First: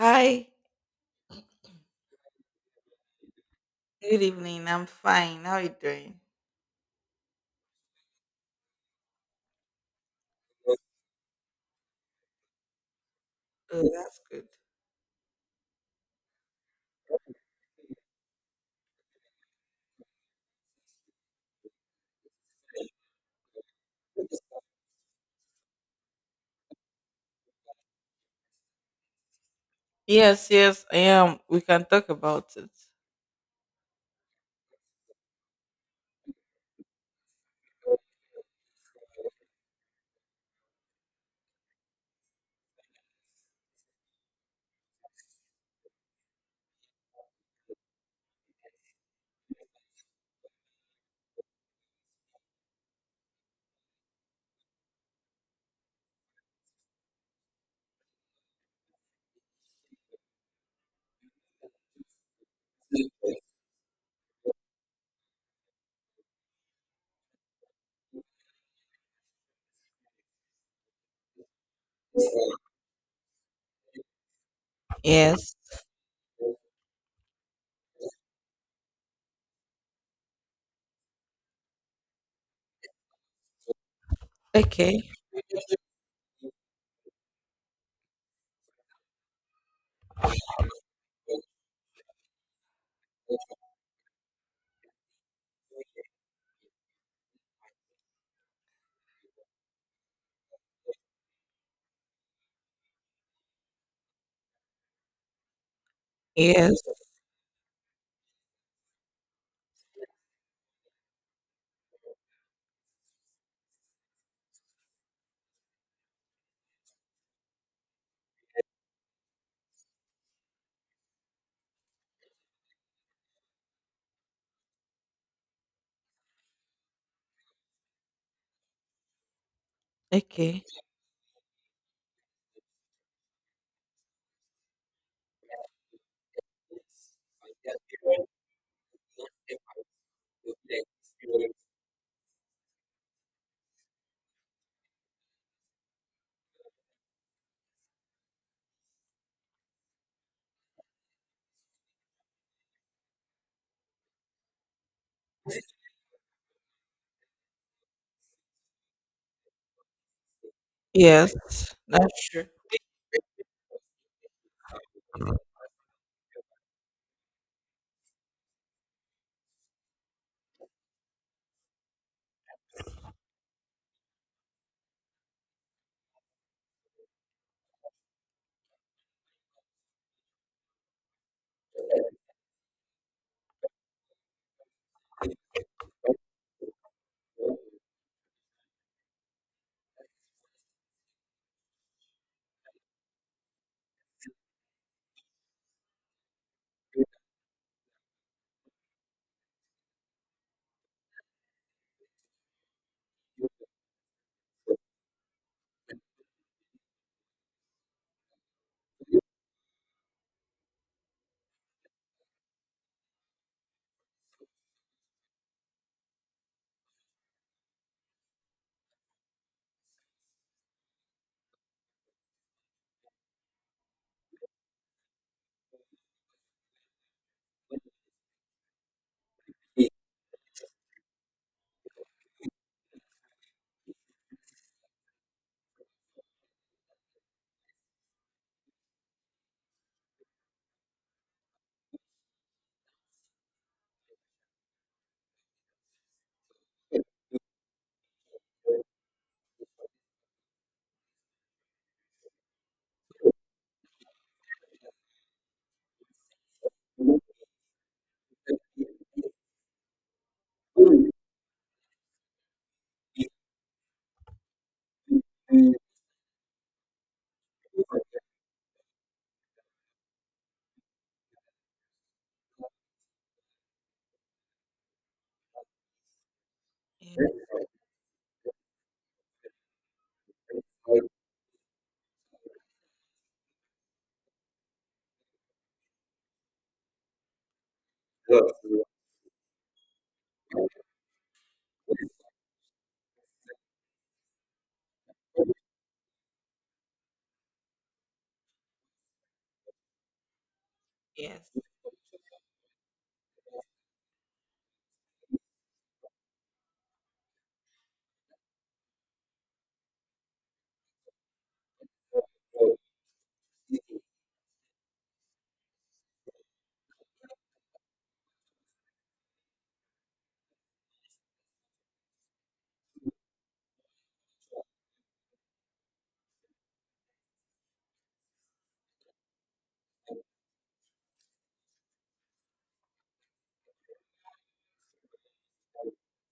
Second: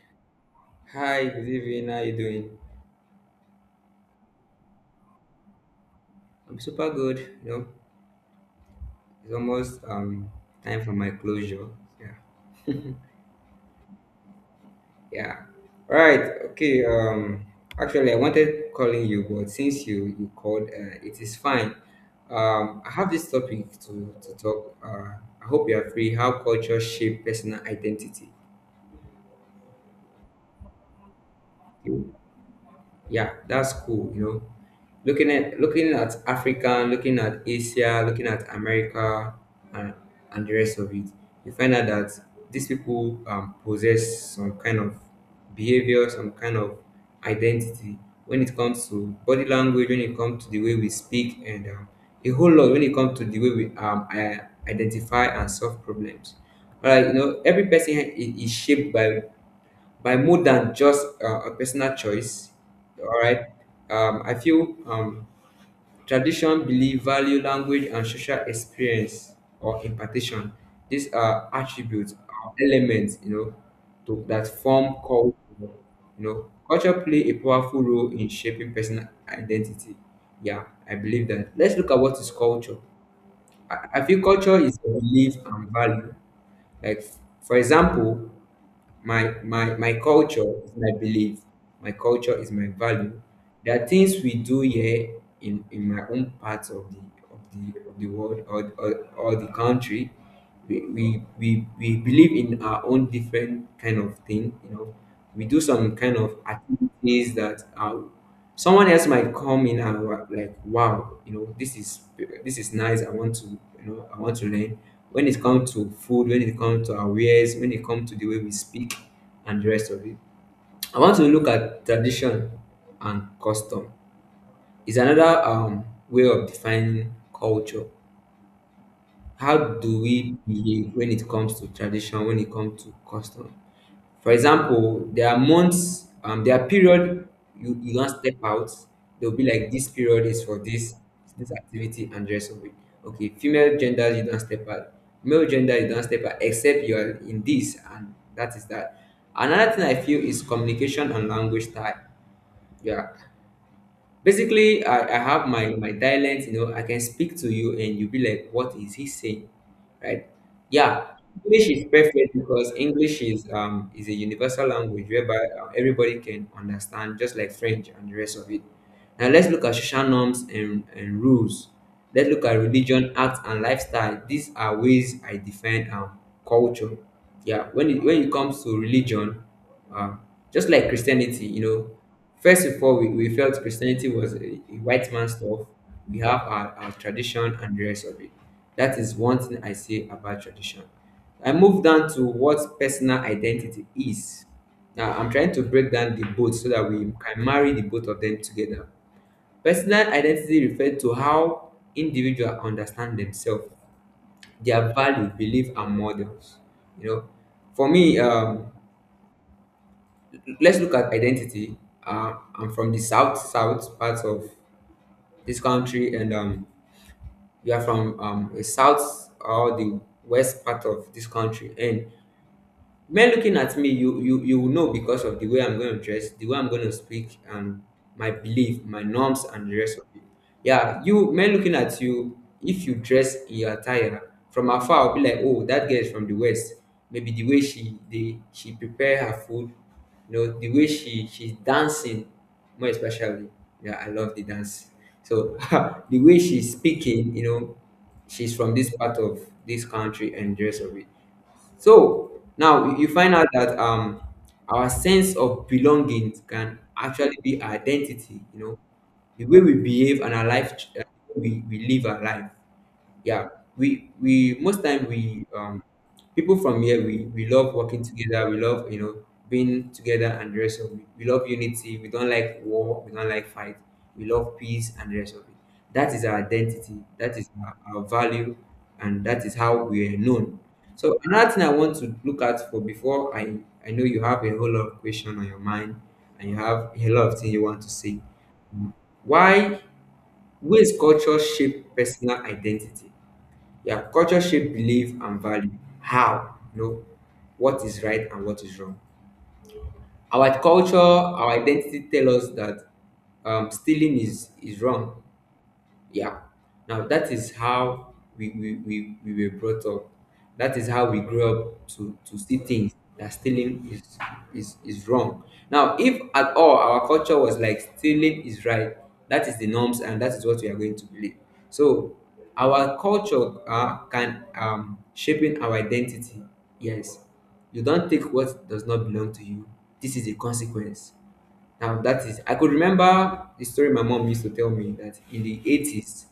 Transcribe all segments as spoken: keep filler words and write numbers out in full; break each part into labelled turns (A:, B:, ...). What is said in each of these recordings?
A: Hi,
B: Hi, good evening. How you doing?
A: good evening. I'm fine. How are you doing?
B: I'm super good. You know, it's almost um time for my closure. Yeah,
A: Oh, that's good.
B: yeah. All right. Okay. Um, actually, I wanted calling you, but since you you called, uh, it is fine. Um, I have this topic to to talk. Uh, I hope you are free. How culture shape personal identity.
A: Yes, yes, I am. We can talk about it.
B: Yeah, that's cool, you know, looking at looking at Africa, looking at Asia, looking at America, and, and the rest of it. You find out that these people um, possess some kind of behavior, some kind of identity when it comes to body language, when it comes to the way we speak, and um, a whole lot when it comes to the way we um, i- identify and solve problems. All right, you know, every person i- is shaped by by more than just uh, a personal choice. All right, um, I feel um, tradition, belief, value, language, and social experience or impartation. These are attributes, are elements, you know, to that form culture.
A: Yes.
B: You know, culture play a powerful role in shaping personal identity. Yeah, I believe that. Let's look at what is culture. I, I feel culture is a
A: Okay.
B: belief and value. Like, for example, my my my culture is my belief, my culture is my value. There are things we do here in in my own part of the of the of the world, or or, or the country. We, we we we believe in our own different kind of thing, you know, we do some kind of
A: Yes.
B: activities that are. Someone else might come in and wa- like, wow, you know, this is this is nice. I want to, you know, I want to learn. When it comes to food, when it comes to our wares, when it comes to the way we speak, and the rest of it. I want to look at tradition and custom. It's another um, way of defining culture. How do we
A: Okay.
B: behave when it comes to tradition, when it comes to custom? For example, there are months, um, there are period, you, you don't step out. They'll be like this period is for this this activity and the rest of it. Okay, female gender you don't step out. Male gender you don't step out except you are in this and that is that. Another thing I feel is communication and language style. Yeah. Basically, I, I have my my dialect, you know, I can speak to you and you'll be like, what is he saying? Right? Yeah.
A: Yes.
B: English is
A: That's
B: perfect
A: true.
B: because English is um is a universal language whereby uh, everybody can understand, just like French and the rest of it. Now let's look at social norms and, and rules. Let's look at religion, acts, and lifestyle. These are ways I define um culture. Yeah, when it when it comes to religion, uh, just like Christianity, you know, first of all, we, we felt Christianity was a, a white man's stuff. We have our, our tradition and the rest of it. That is one thing I say about tradition. I move down to what personal identity is. Now, I'm trying to break down the both so that we can marry the both of them together. Personal identity refers to how individuals understand themselves, their value, belief, and models. You know, for me, um, let's look at identity. Uh, I'm from the south south part of this country, and um, we are from um, the south or the west part of this country, and men looking at me, you you you will know because of the way I'm going to dress, the way I'm going to speak, and my belief, my norms, and the
A: Yeah.
B: rest of it. Yeah, you men looking at you, if you dress in your attire, from afar I'll be like, oh, that girl is from the west. Maybe the way she the she prepare her food, you know, the way she she's dancing more especially. Yeah, I love the dance. So the way she's speaking, you know, she's from this part of this country and the rest of it. So now you find out that um our sense of belonging can actually be our identity, you know, the way we behave and our life. uh, we, we live our life.
A: Yes.
B: Yeah, we we most time we um people from here, we we love working together, we love, you know, being together and the rest of it. We love unity, we don't like war, we don't like fight, we love peace and the rest of it. That is our identity, that is our, our value, and that is how we are known. So another thing I want to look at for before i I know you have a whole lot of question on your mind, and you have a lot of things you want to say. Why? Ways culture shape personal identity. Yeah, culture shape belief and value. How, you know, what is right and what is wrong. Our culture,
A: Yeah.
B: our identity tell us that um, stealing is is wrong. Yeah. Now that is how we we, we, we were brought up. That is how we grew up to, to see things that stealing is, is is wrong. Now, if at all our culture was like stealing is right, that is the norms and that is what we are going to believe. So our culture uh, can um shaping our identity. Yes. You don't take what does not belong to you. This is a consequence. Now that is I could remember the story my mom used to tell me that in the eighties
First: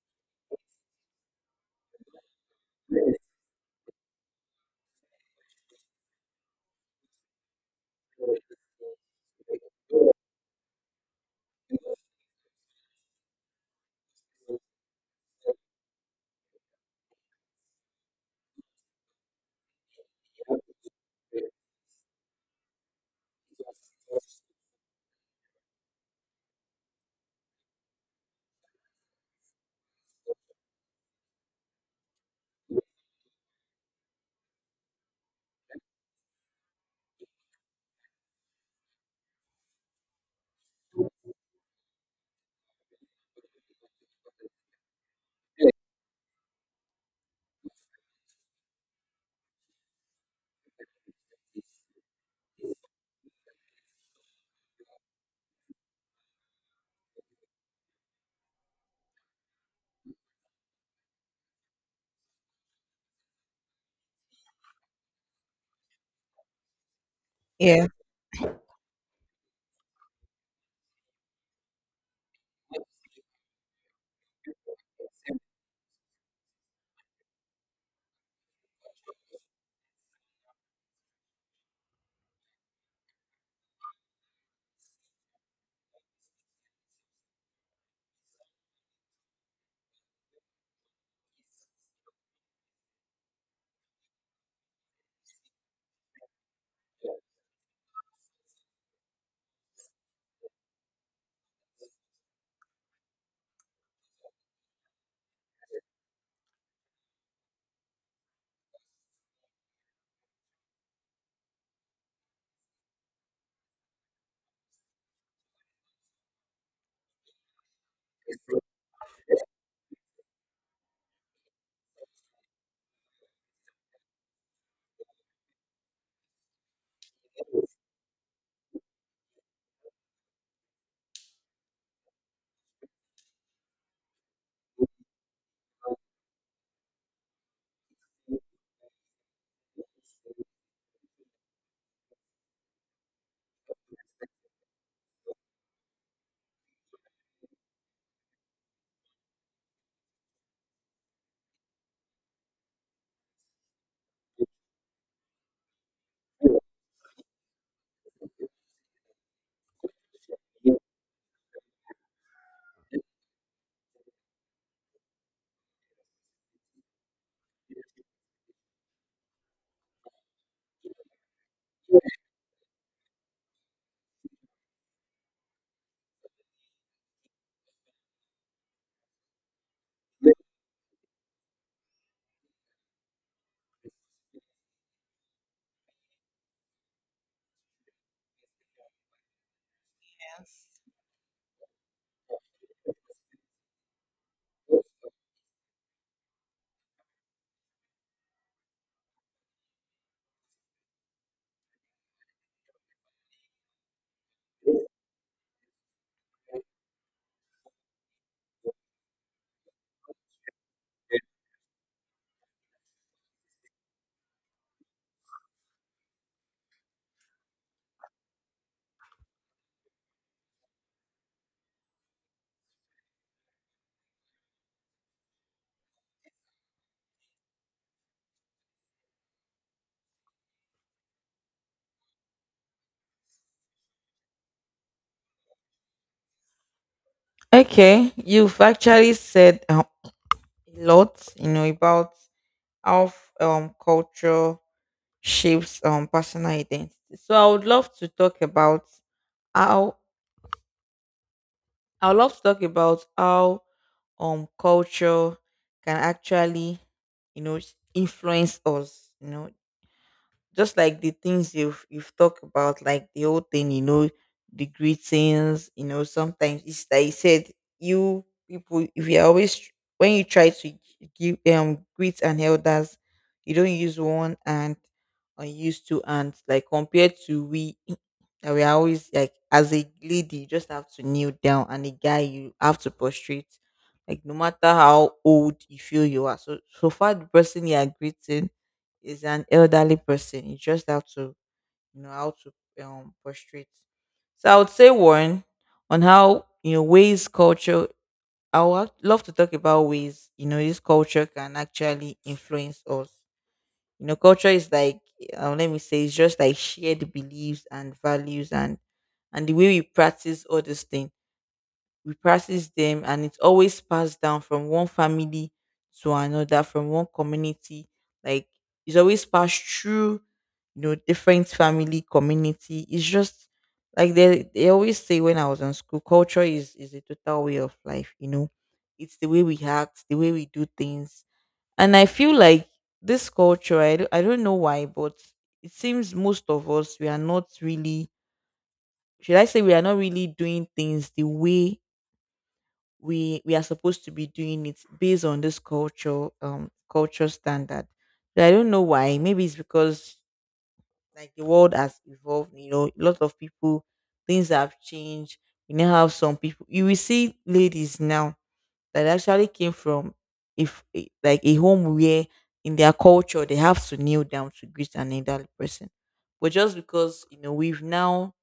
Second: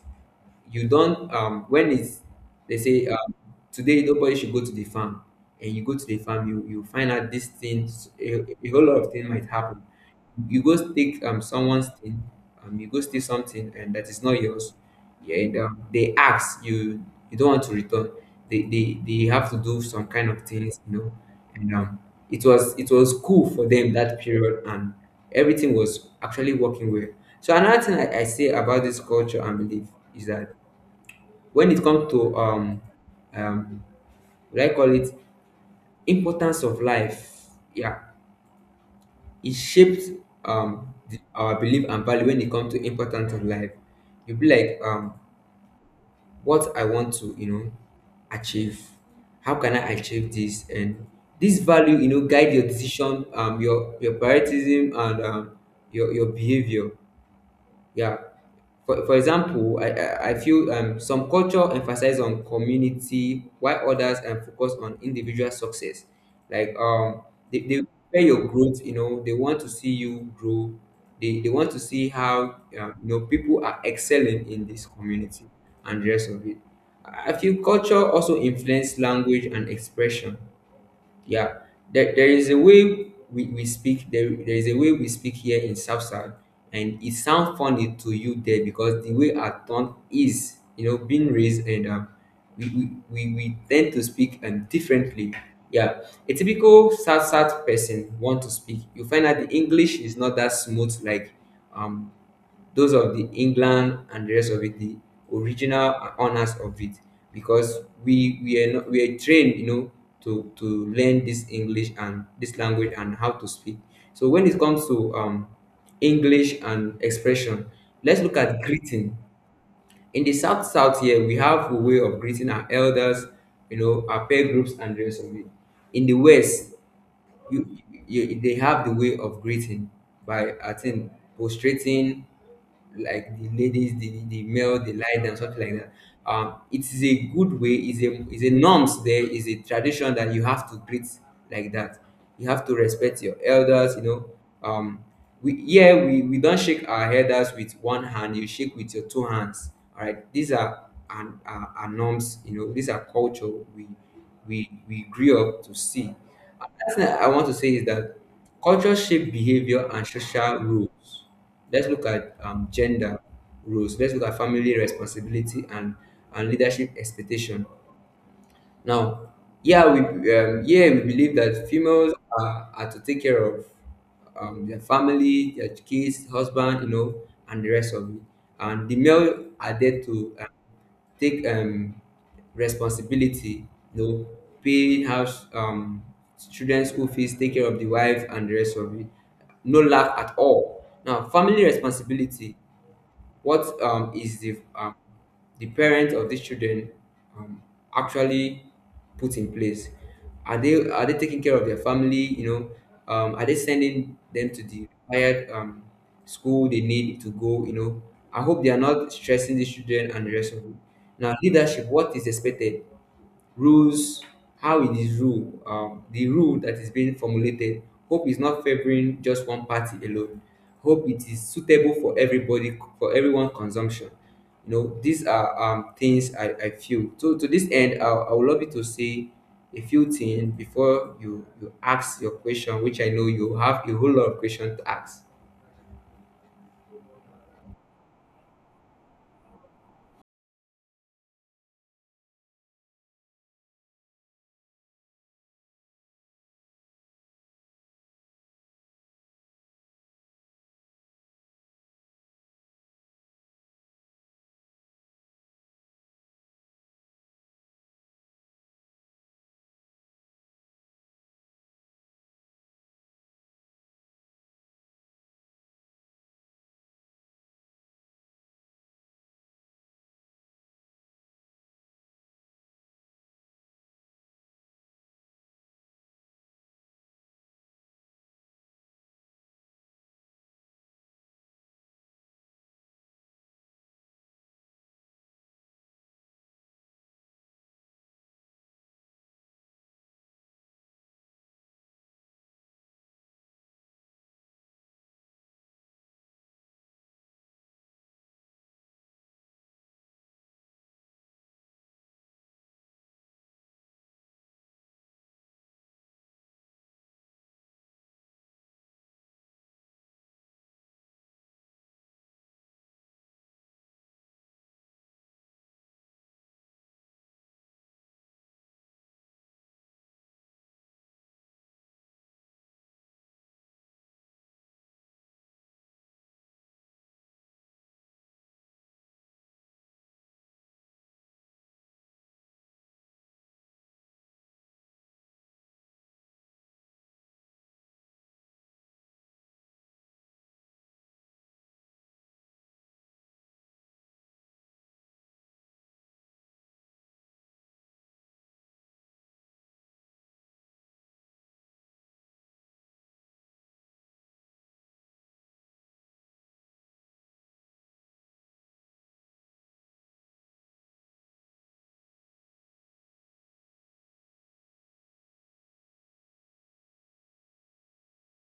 B: you don't um when it's they say, um, today nobody should go to the farm, and you go to the farm, you you find out these things, a, a whole lot of things might happen. You go take um someone's thing, um you go steal something and that is not yours. Yeah, and um, they ask you, you don't want to return. They, they they have to do some kind of things, you know. And um it was it was cool for them that period, and everything was actually working well. So another thing I, I say about this culture and belief is that when it comes to um um will I call it importance of life. Yeah, it shapes um the, our belief and value when it comes to importance of life. You'll be like, um what I want to, you know, achieve. How can I achieve this? And this value, you know, guide your decision, um your your prioritism, and um your your behavior. Yeah. For, for example, I, I, I feel um, some culture emphasize on community while others um, focus on individual success. Like, um, they, they compare your growth, you know, they want to see you grow. They, they want to see how, um, you know, people are excelling in this community and the rest of it. I I feel culture also influence language and expression. Yeah, there, there is a way we, we speak, there, there is a way we speak here in South South, and it sounds funny to you there because the way our tongue is, you know, being raised, and um, we, we, we, we tend to speak um, differently. Yeah, a typical South South person want to speak. You find out the English is not that smooth like um those of the England and the rest of it, the original honors of it, because we we are not, we are trained, you know, to to learn this English and this language and how to speak. So when it comes to um, English and expression, let's look at greeting. In the South South here, we have a way of greeting our elders, you know, our peer groups and the rest of it. In the West, you, you they have the way of greeting by, I think, prostrating, like the ladies, the, the male, the lie down, something like that. Um, it is a good way, is a is a norms there, is a tradition that you have to greet like that. You have to respect your elders, you know. Um, we yeah, we, we don't shake our elders with one hand, you shake with your two hands. All right, these are and are, are norms, you know, these are culture we we we grew up to see. Last thing I want to say is that culture shape behavior and social roles. Let's look at um, gender roles. Let's look at family responsibility and, and leadership expectation. Now, yeah, we um, yeah, we believe that females are, are to take care of um, their family, their kids, husband, you know, and the rest of it. And the male are there to take um responsibility, you know, paying house, um students school fees, take care of the wife and the rest of it. No lack at
A: Yes.
B: all. Now, family responsibility, what um, is the um, the parent of these children um, actually put in place? Are they are they taking care of their family? You know, um, are they sending them to the required um, school they need to go? You know, I hope they are not stressing these children and the rest of it. Now, leadership, what is expected? Rules, how it is rule, um the rule that is being formulated, hope is not favoring just one party alone, hope it is suitable for everybody, for everyone consumption. You know, these are um things i i feel. So to this end, i, I would love you to say a few things before you you ask your question, which I know you have a whole lot of questions to ask.
A: Okay. You've actually said uh, a lot, you know, about how f- um culture shapes um personal identity. So I would love to talk about how I would love to talk about how um culture can actually, you know, influence us. You know, just like the things you've you've talked about, like the whole thing, you know, the greetings. You know, sometimes it's like you said, you people, if you are always tr- when you try to give um greet and elders, you don't use one and or use two and, like compared to we that we are always, like, as a lady, you just have to kneel down, and a guy, you have to prostrate. Like, no matter how old you feel you are. So so far the person you are greeting is an elderly person, you just have to, you know, how to um prostrate. So I would say one on how, you know, ways culture. I would love to talk about ways, you know, this culture can actually influence us. You know, culture is like, um, let me say it's just like shared beliefs and values, and and the way we practice all these things. We practice them, and it's always passed down from one family to another, from one community. Like, it's always passed through, you know, different family community. It's just like they they always say, when I was in school, culture is is a total way of life, you know. It's the way we act, the way we do things. And I feel like this culture, I don't, I don't know why, but it seems most of us, we are not really, should I say, we are not really doing things the way we we are supposed to be doing it based on this culture um culture standard. But I don't know why. Maybe it's because, like, the world has evolved, you know. A lot of people, things have changed. We now have some people, you will see ladies now that actually came from, if a- like, a home where, in their culture, they have to kneel down to greet an elderly person. But just because, you know, we've now,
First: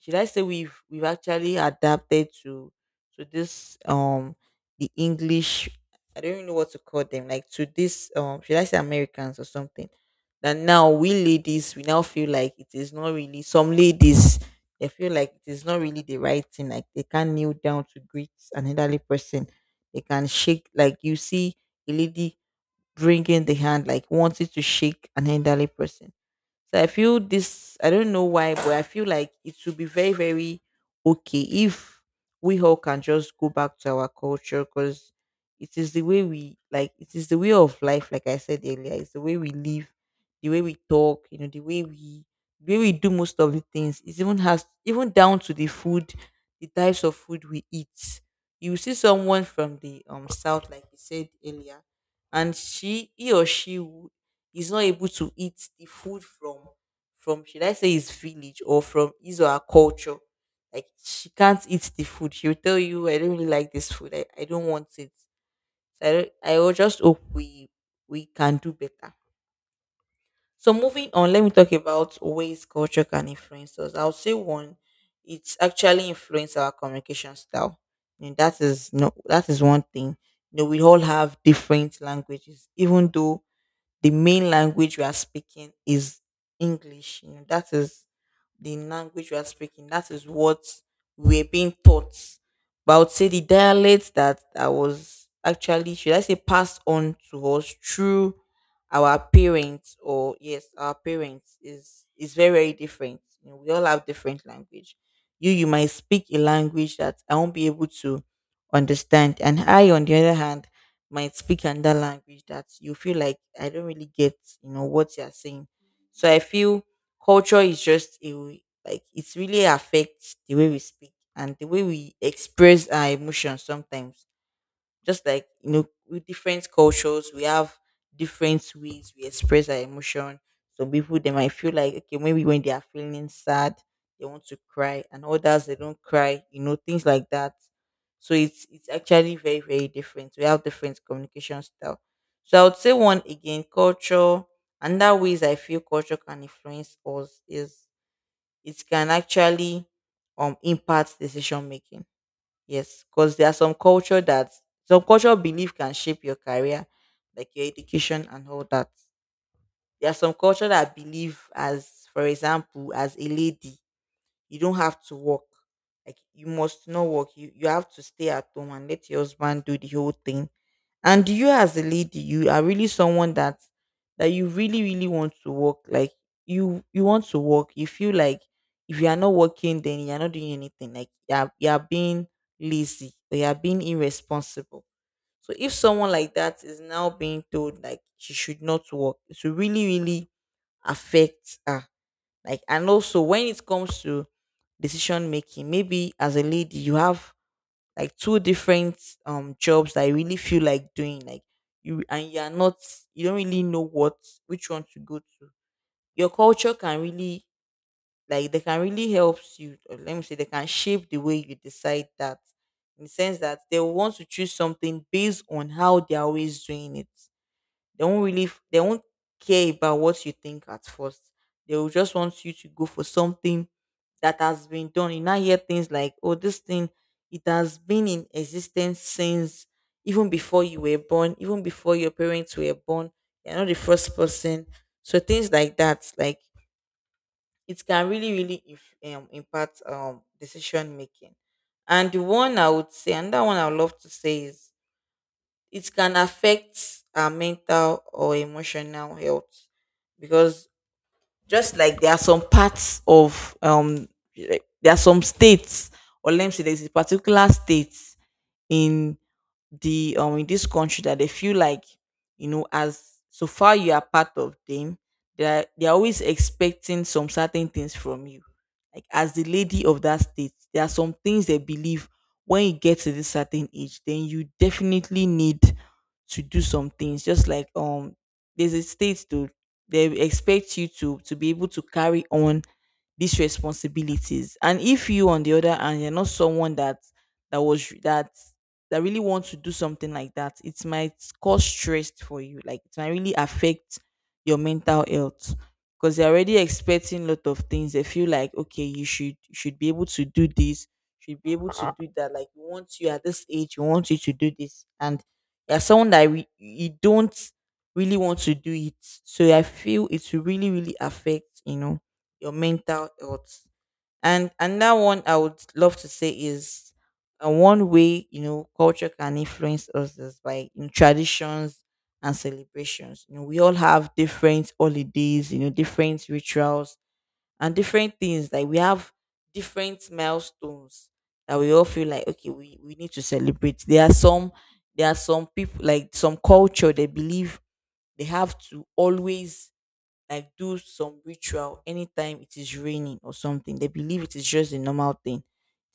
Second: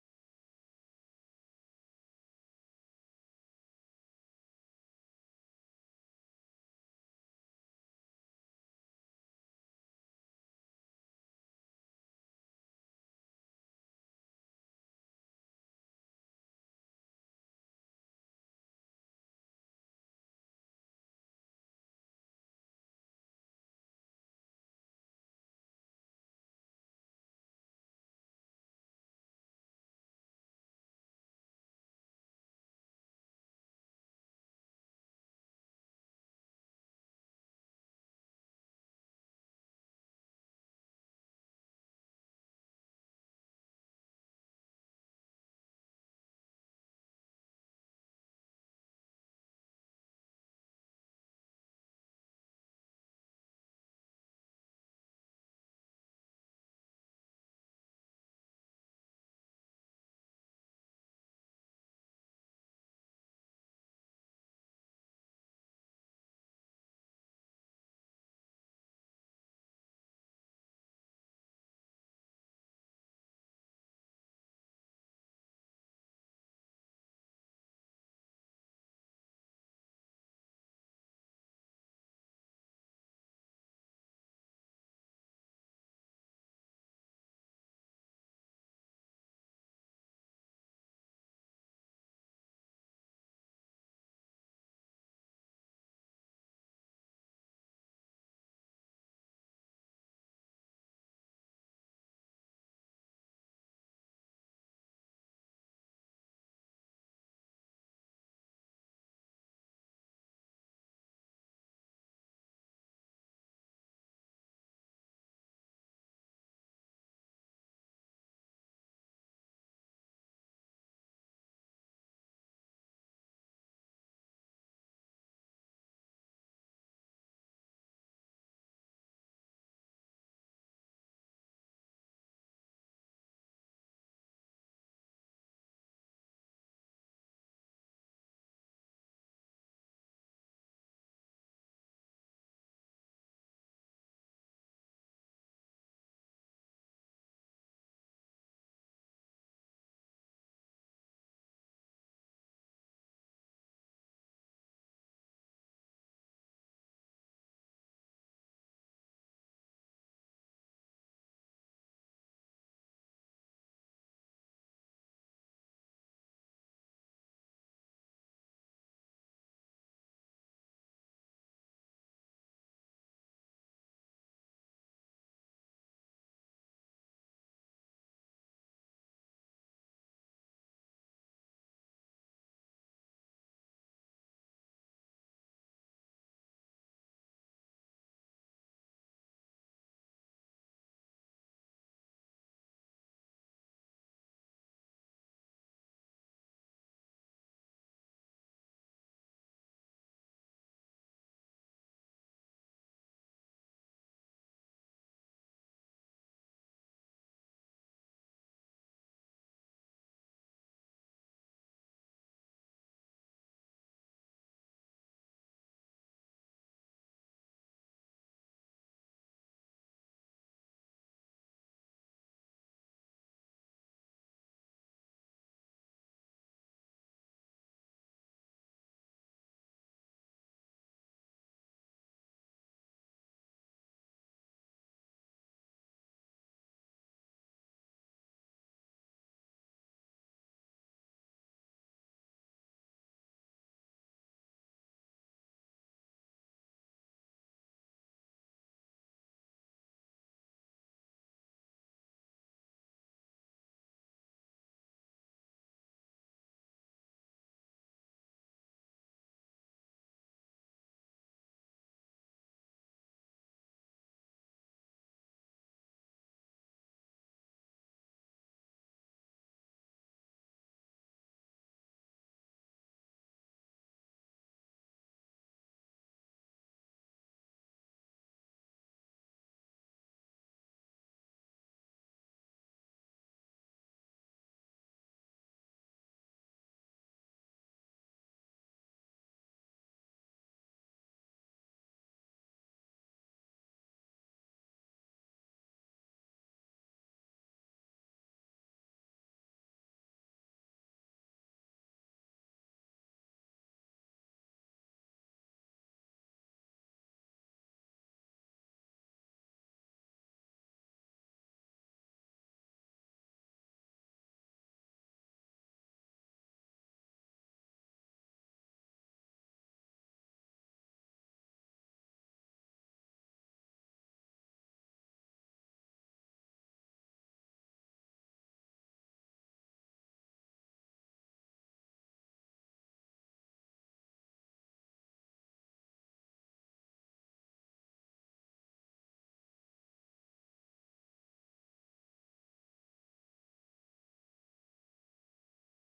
A: should I say, we've we've actually adapted to to this, um the English, I don't even know what to call them, like, to this, um should I say, Americans or something, that now we ladies, we now feel like it is not really, some ladies, they feel like it is not really the right thing, like, they can kneel down to greet an elderly person, they can shake, like, you see a lady bringing the hand, like wanting to shake an elderly person. So I feel this, I don't know why, but I feel like it would be very, very okay if we all can just go back to our culture. Because it is the way we, like, it is the way of life, like I said earlier. It's the way we live, the way we talk, you know, the way we. The way we do most of the things, it even has, even down to the food, the types of food we eat. You see someone from the um south, like you said earlier, and she he or she will is not able to eat the food from from should I say, his village or from his or her culture. Like, she can't eat the food. She'll tell you, I don't really like this food. I, I don't want it. So I don't, I will just hope we we can do better. So moving on, let me talk about ways culture can influence us. I'll say one, it's actually influence our communication style. And that is no, that is one thing. You know, we all have different languages, even though the main language we are speaking is English. You know, that is the language we are speaking. That is what we're being taught. But I would say the dialect that I was actually, should I say, passed on to us through our parents, or yes, our parents, is is very, very different. You know, we all have different language. You you might speak a language that I won't be able to understand, and I, on the other hand, might speak another language that you feel like I don't really get, you know, what you're saying. So I feel culture is just a w- like, it really affects the way we speak and the way we express our emotions sometimes. Just like, you know, with different cultures, we have different ways we express our emotion. Some people, they might feel like, okay, maybe when they are feeling sad, they want to cry, and others, they don't cry. You know, things like that. So it's it's actually very, very different. We have different communication style. So I would say one again, culture. Another ways I feel culture can influence us is, it can actually um impact decision making. Yes, because there are some culture that, some cultural belief can shape your career, like your education and all that. There are some culture that believe, as for example, as a lady, you don't have to work. Like, you must not work. You you have to stay at home and let your husband do the whole thing. And you, as a lady, you are really someone that, that you really, really want to work. Like, you you want to work. You feel like, if you are not working, then you are not doing anything. Like, you are you are being lazy, or you are being irresponsible. So if someone like that is now being told like she should not work, it will really, really affect her. Like, and also, when it comes to decision making, maybe as a lady, you have, like, two different um jobs that you really feel like doing. Like, you and you're not, you don't really know what, which one to go to. Your culture can really, like, they can really help you, or let me say they can shape the way you decide, that, in the sense that they will want to choose something based on how they're always doing it. They won't really f- they won't care about what you think at first. They will just want you to go for something that has been done. You now hear things like, oh, this thing, it has been in existence since even before you were born, even before your parents were born. You're not the first person. So things like that, like, it can really, really if, um, impact um decision making. And the one I would say, and that one I would love to say is, it can affect our mental or emotional health. Because, just like, there are some parts of um like, there are some states, or let me say there's a particular state in the um in this country, that they feel like, you know, as so far you are part of them, they're they're always expecting some certain things from you. Like, as the lady of that state, there are some things they believe, when you get to this certain age, then you definitely need to do some things. Just like, um there's a state too, they will expect you to to be able to carry on these responsibilities. And if you, on the other hand, you're not someone that, that was that that really wants to do something like that, it might cause stress for you. Like, it might really affect your mental health. Because they're already expecting a lot of things. They feel like, okay, you should you should be able to do this, should be able to do that. Like, we want you at this age, we want you to do this. And you're someone that re- you don't really want to do it. So I feel it will really, really affect, you know, your mental health. And another one I would love to say is, uh, one way, you know, culture can influence us is by in traditions and celebrations. You know, we all have different holidays, you know, different rituals and different things. Like, we have different milestones that we all feel like, okay, we, we need to celebrate. There are some, there are some people, like, some culture, they believe they have to always, like, do some ritual anytime it is raining or something. They believe it is just a normal thing.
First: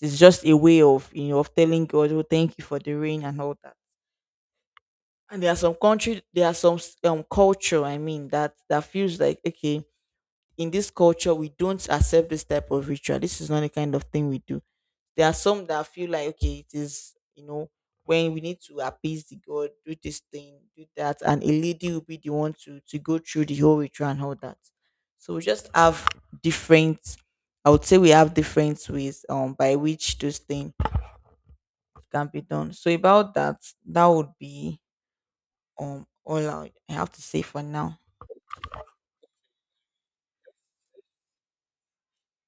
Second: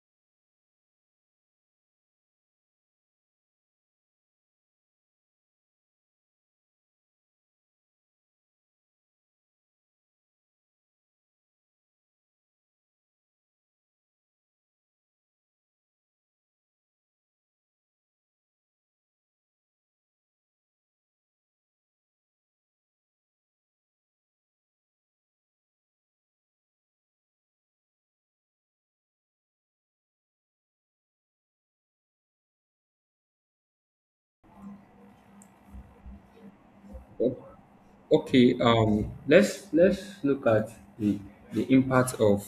A: It's just a way of, you know, of telling God, "Oh, thank you for the rain and all that." And there are some country, there are some s- um culture, I mean, that that feels like, okay, in this culture we don't accept this type of ritual, this is not the kind of thing we do. There are some that feel like, okay, it is, you know, when we need to appease the god, do this thing, do that, and a lady will be the one to to go through the whole ritual and all that. So we just have different, I would say we have different ways um by which this thing can be done. So about that, that would be um all i I have to say for now.
B: Okay, um, let's let's look at the the impact of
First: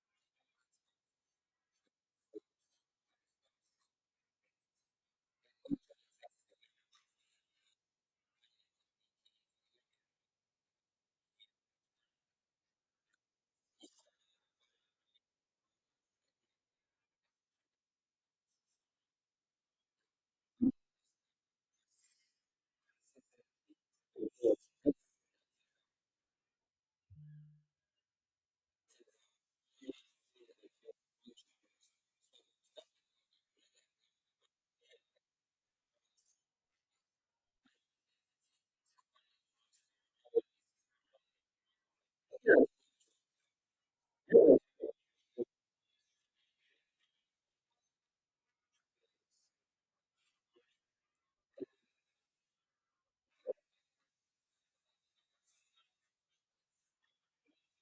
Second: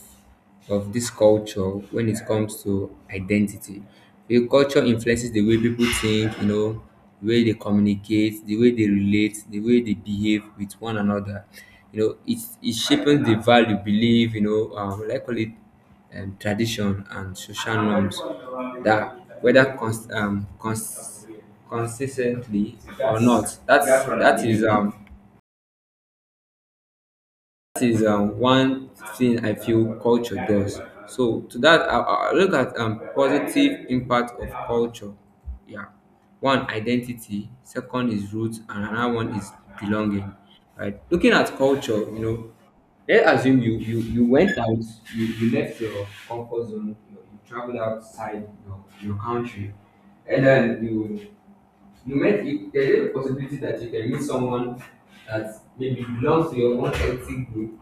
B: of this culture when it comes to identity. The culture influences the way people think, you know, the way they communicate, the way they relate, the way they behave with one another. You know, it it shapes the value, belief, you know, um, like call it um, tradition and social norms that, whether cons- um, cons- consistently or not. That's that is um that is um, one thing I feel culture does. So to that, I, I look at um, positive impact of culture. Yeah, one, identity; second is roots; and another one is belonging. Right, looking at culture, you know, let's assume you you you went out, you, you left your comfort zone, you, you traveled outside your, your country, and then you you met. There is a possibility that you can meet someone that maybe belongs to your own ethnic group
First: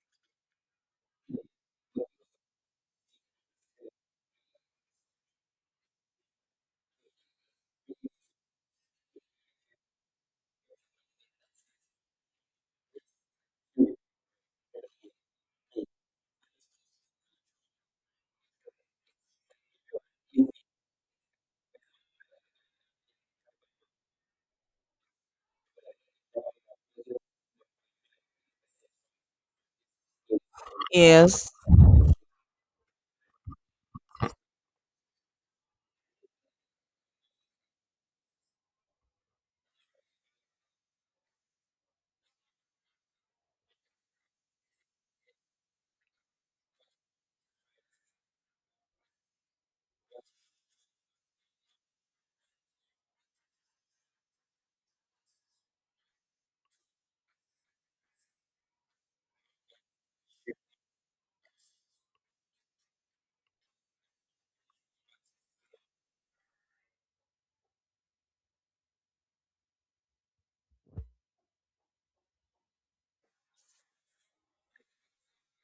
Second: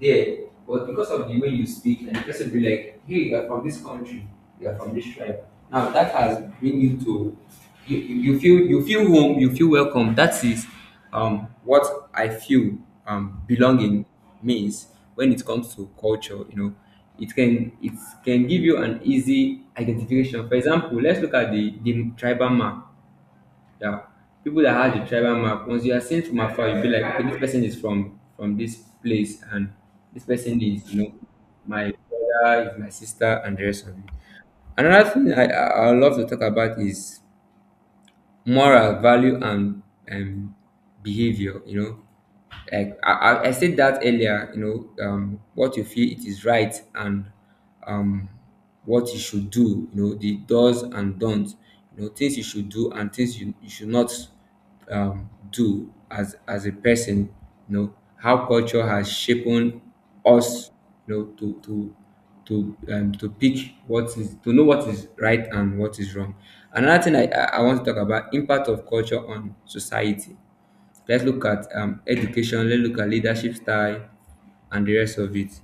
B: there, but because of the way you speak, and the person will be like, hey, you're from this country, you're from this tribe. Now that has bring you to you, you you feel, you feel home, you feel welcome. That is um what I feel um belonging means when it comes to culture, you know. It can, it can give you an easy identification. For example, let's look at the, the tribal map, yeah. People that have the tribal map, once you are seen from afar, you'll be like, okay, this person is from from this place, and this person is, you know,
A: Yes.
B: my brother, is my sister, and the rest of it. Another thing I, I, I love to talk about is moral value and um, behavior, you know, like I, I I said that earlier. You know, um, what you feel it is right and um, what you should do, you know, the does and don'ts, you know, things you should do and things you, you should not um, do as as a person. You know how culture has shaped us, you know, to to to um, to pick what is, to know what is right and what is wrong. Another thing I, I I want to talk about impact of culture on society. Let's look at um education, let's look at leadership style and the rest of it.